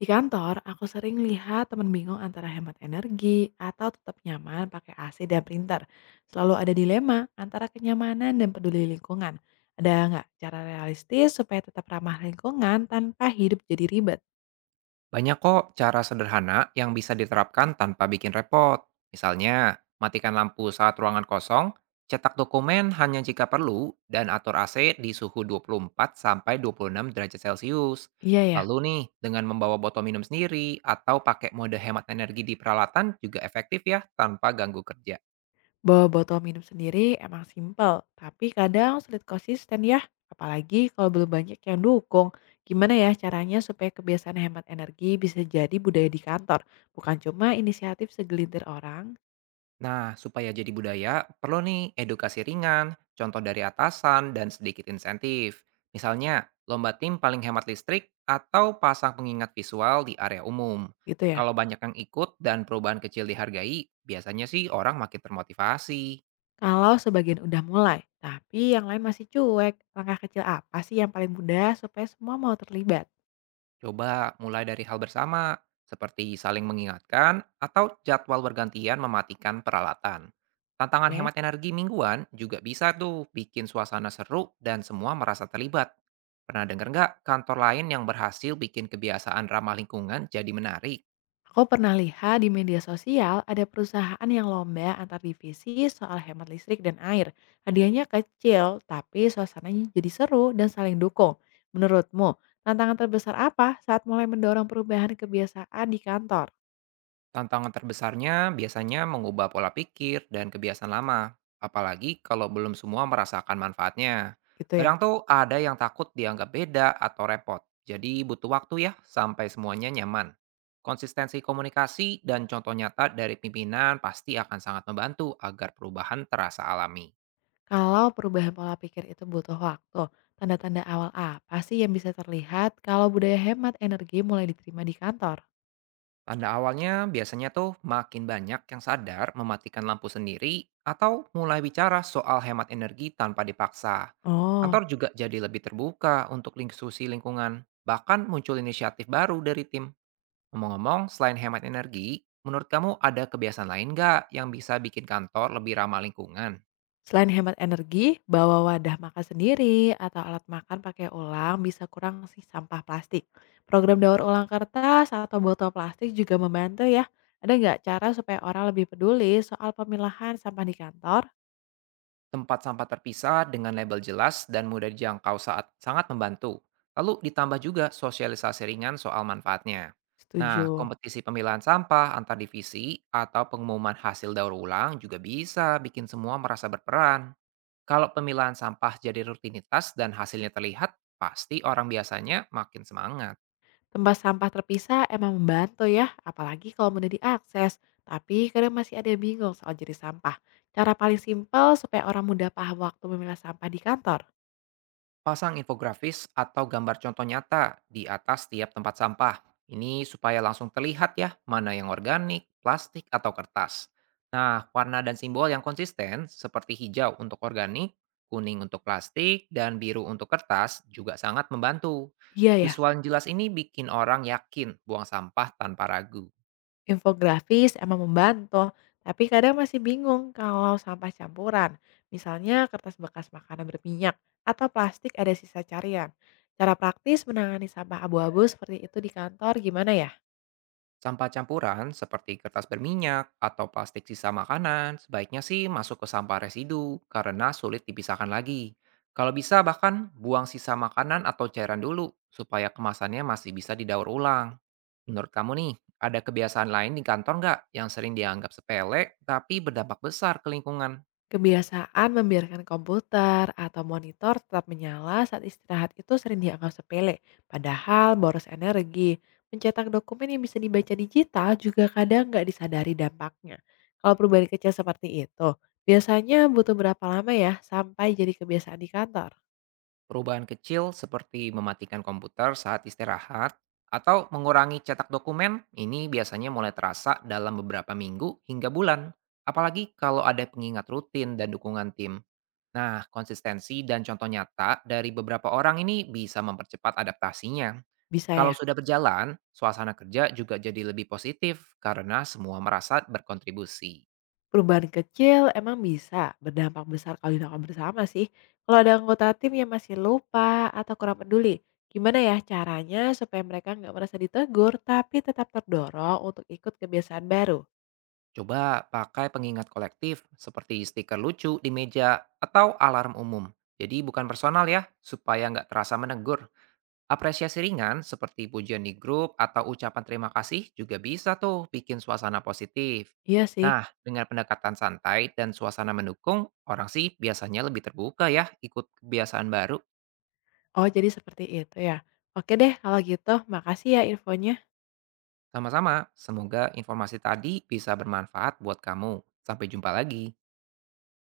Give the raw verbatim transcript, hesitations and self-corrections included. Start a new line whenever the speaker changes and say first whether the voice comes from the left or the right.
left: Di kantor, aku sering lihat teman bingung antara hemat energi atau tetap nyaman pakai A C dan printer. Selalu ada dilema antara kenyamanan dan peduli lingkungan. Ada nggak cara realistis supaya tetap ramah lingkungan tanpa hidup jadi ribet?
right: Banyak kok cara sederhana yang bisa diterapkan tanpa bikin repot. Misalnya, matikan lampu saat ruangan kosong, cetak dokumen hanya jika perlu, dan atur A C di suhu dua puluh empat sampai dua puluh enam derajat Celcius.
left: Iya ya,
right: Lalu nih, dengan membawa botol minum sendiri atau pakai mode hemat energi di peralatan juga efektif ya tanpa ganggu kerja.
left: bawa botol minum sendiri emang simpel, tapi kadang sulit konsisten ya. Apalagi kalau belum banyak yang dukung. Gimana ya caranya supaya kebiasaan hemat energi bisa jadi budaya di kantor, bukan cuma inisiatif segelintir orang
right: Nah, supaya jadi budaya, perlu nih edukasi ringan, contoh dari atasan, dan sedikit insentif. Misalnya, lomba tim paling hemat listrik atau pasang pengingat visual di area umum.
left: gitu ya?
right: Kalau banyak yang ikut dan perubahan kecil dihargai, biasanya sih orang makin termotivasi.
left: Kalau sebagian udah mulai, tapi yang lain masih cuek, langkah kecil apa sih yang paling mudah supaya semua mau terlibat?
right: Coba mulai dari hal bersama, seperti saling mengingatkan atau jadwal bergantian mematikan peralatan. Tantangan
left: Oke.
right: hemat energi mingguan juga bisa tuh bikin suasana seru dan semua merasa terlibat. Pernah dengar nggak kantor lain yang berhasil bikin kebiasaan ramah lingkungan jadi menarik?
left: Aku pernah lihat di media sosial ada perusahaan yang lomba antar divisi soal hemat listrik dan air. Hadiahnya kecil, tapi suasananya jadi seru dan saling dukung. Menurutmu, tantangan terbesar apa saat mulai mendorong perubahan kebiasaan di kantor?
right: Tantangan terbesarnya biasanya mengubah pola pikir dan kebiasaan lama, apalagi kalau belum semua merasakan manfaatnya.
left: Gitu ya.
right: Kadang tuh ada yang takut dianggap beda atau repot, jadi butuh waktu ya sampai semuanya nyaman. Konsistensi komunikasi dan contoh nyata dari pimpinan pasti akan sangat membantu agar perubahan terasa alami.
left: Kalau perubahan pola pikir itu butuh waktu, tanda-tanda awal apa sih yang bisa terlihat kalau budaya hemat energi mulai diterima di kantor?
right: Tanda awalnya biasanya tuh makin banyak yang sadar mematikan lampu sendiri atau mulai bicara soal hemat energi tanpa dipaksa.
left: Oh,
right: Kantor juga jadi lebih terbuka untuk diskusi lingkungan, bahkan muncul inisiatif baru dari tim. Ngomong-ngomong, selain hemat energi, menurut kamu ada kebiasaan lain nggak yang bisa bikin kantor lebih ramah lingkungan?
left: selain hemat energi, bawa wadah makan sendiri atau alat makan pakai ulang bisa kurang sih sampah plastik. Program daur ulang kertas atau botol plastik juga membantu ya. Ada nggak cara supaya orang lebih peduli soal pemilahan sampah di kantor?
right: Tempat sampah terpisah dengan label jelas dan mudah dijangkau saat sangat membantu. Lalu ditambah juga sosialisasi ringan soal manfaatnya. Nah,
left: Setuju.
right: kompetisi pemilahan sampah antar divisi atau pengumuman hasil daur ulang juga bisa bikin semua merasa berperan. Kalau pemilahan sampah jadi rutinitas dan hasilnya terlihat, pasti orang biasanya makin semangat.
left: Tempat sampah terpisah emang membantu ya, apalagi kalau mudah diakses. Tapi kadang masih ada yang bingung soal jenis sampah. Cara paling simpel supaya orang mudah paham waktu memilah sampah di kantor.
right: Pasang infografis atau gambar contoh nyata di atas tiap tempat sampah. Ini supaya langsung terlihat ya, mana yang organik, plastik, atau kertas. Nah, warna dan simbol yang konsisten seperti hijau untuk organik, kuning untuk plastik, dan biru untuk kertas juga sangat membantu.
left: Iya ya,
right: Visual yang jelas ini bikin orang yakin buang sampah tanpa ragu.
left: infografis emang membantu. Tapi kadang masih bingung kalau sampah campuran. Misalnya kertas bekas makanan berminyak atau plastik ada sisa carian. Cara praktis menangani sampah abu-abu seperti itu di kantor gimana ya?
right: Sampah campuran seperti kertas berminyak atau plastik sisa makanan sebaiknya sih masuk ke sampah residu karena sulit dipisahkan lagi. Kalau bisa bahkan buang sisa makanan atau cairan dulu supaya kemasannya masih bisa didaur ulang. Menurut kamu nih, ada kebiasaan lain di kantor nggak yang sering dianggap sepele tapi berdampak besar ke lingkungan?
left: Kebiasaan membiarkan komputer atau monitor tetap menyala saat istirahat itu sering dianggap sepele, padahal boros energi. Mencetak dokumen yang bisa dibaca digital juga kadang nggak disadari dampaknya. Kalau perubahan kecil seperti itu, biasanya butuh berapa lama ya sampai jadi kebiasaan di kantor?
right: Perubahan kecil seperti mematikan komputer saat istirahat atau mengurangi cetak dokumen ini biasanya mulai terasa dalam beberapa minggu hingga bulan. Apalagi kalau ada pengingat rutin dan dukungan tim. Nah, konsistensi dan contoh nyata dari beberapa orang ini bisa mempercepat adaptasinya.
left: Bisa ya?
right: Kalau sudah berjalan, suasana kerja juga jadi lebih positif karena semua merasa berkontribusi.
left: Perubahan kecil emang bisa berdampak besar kalau dilakukan bersama sih. Kalau ada anggota tim yang masih lupa atau kurang peduli, gimana ya caranya supaya mereka nggak merasa ditegur tapi tetap terdorong untuk ikut kebiasaan baru?
right: Coba pakai pengingat kolektif seperti stiker lucu di meja atau alarm umum. Jadi bukan personal ya, supaya nggak terasa menegur. Apresiasi ringan seperti pujian di grup atau ucapan terima kasih juga bisa tuh bikin suasana positif.
left: Iya sih.
right: Nah, dengan pendekatan santai dan suasana mendukung, orang sih biasanya lebih terbuka ya ikut kebiasaan baru.
left: Oh jadi seperti itu ya. Oke deh kalau gitu, makasih ya infonya.
right: Sama-sama, semoga informasi tadi bisa bermanfaat buat kamu. Sampai jumpa lagi.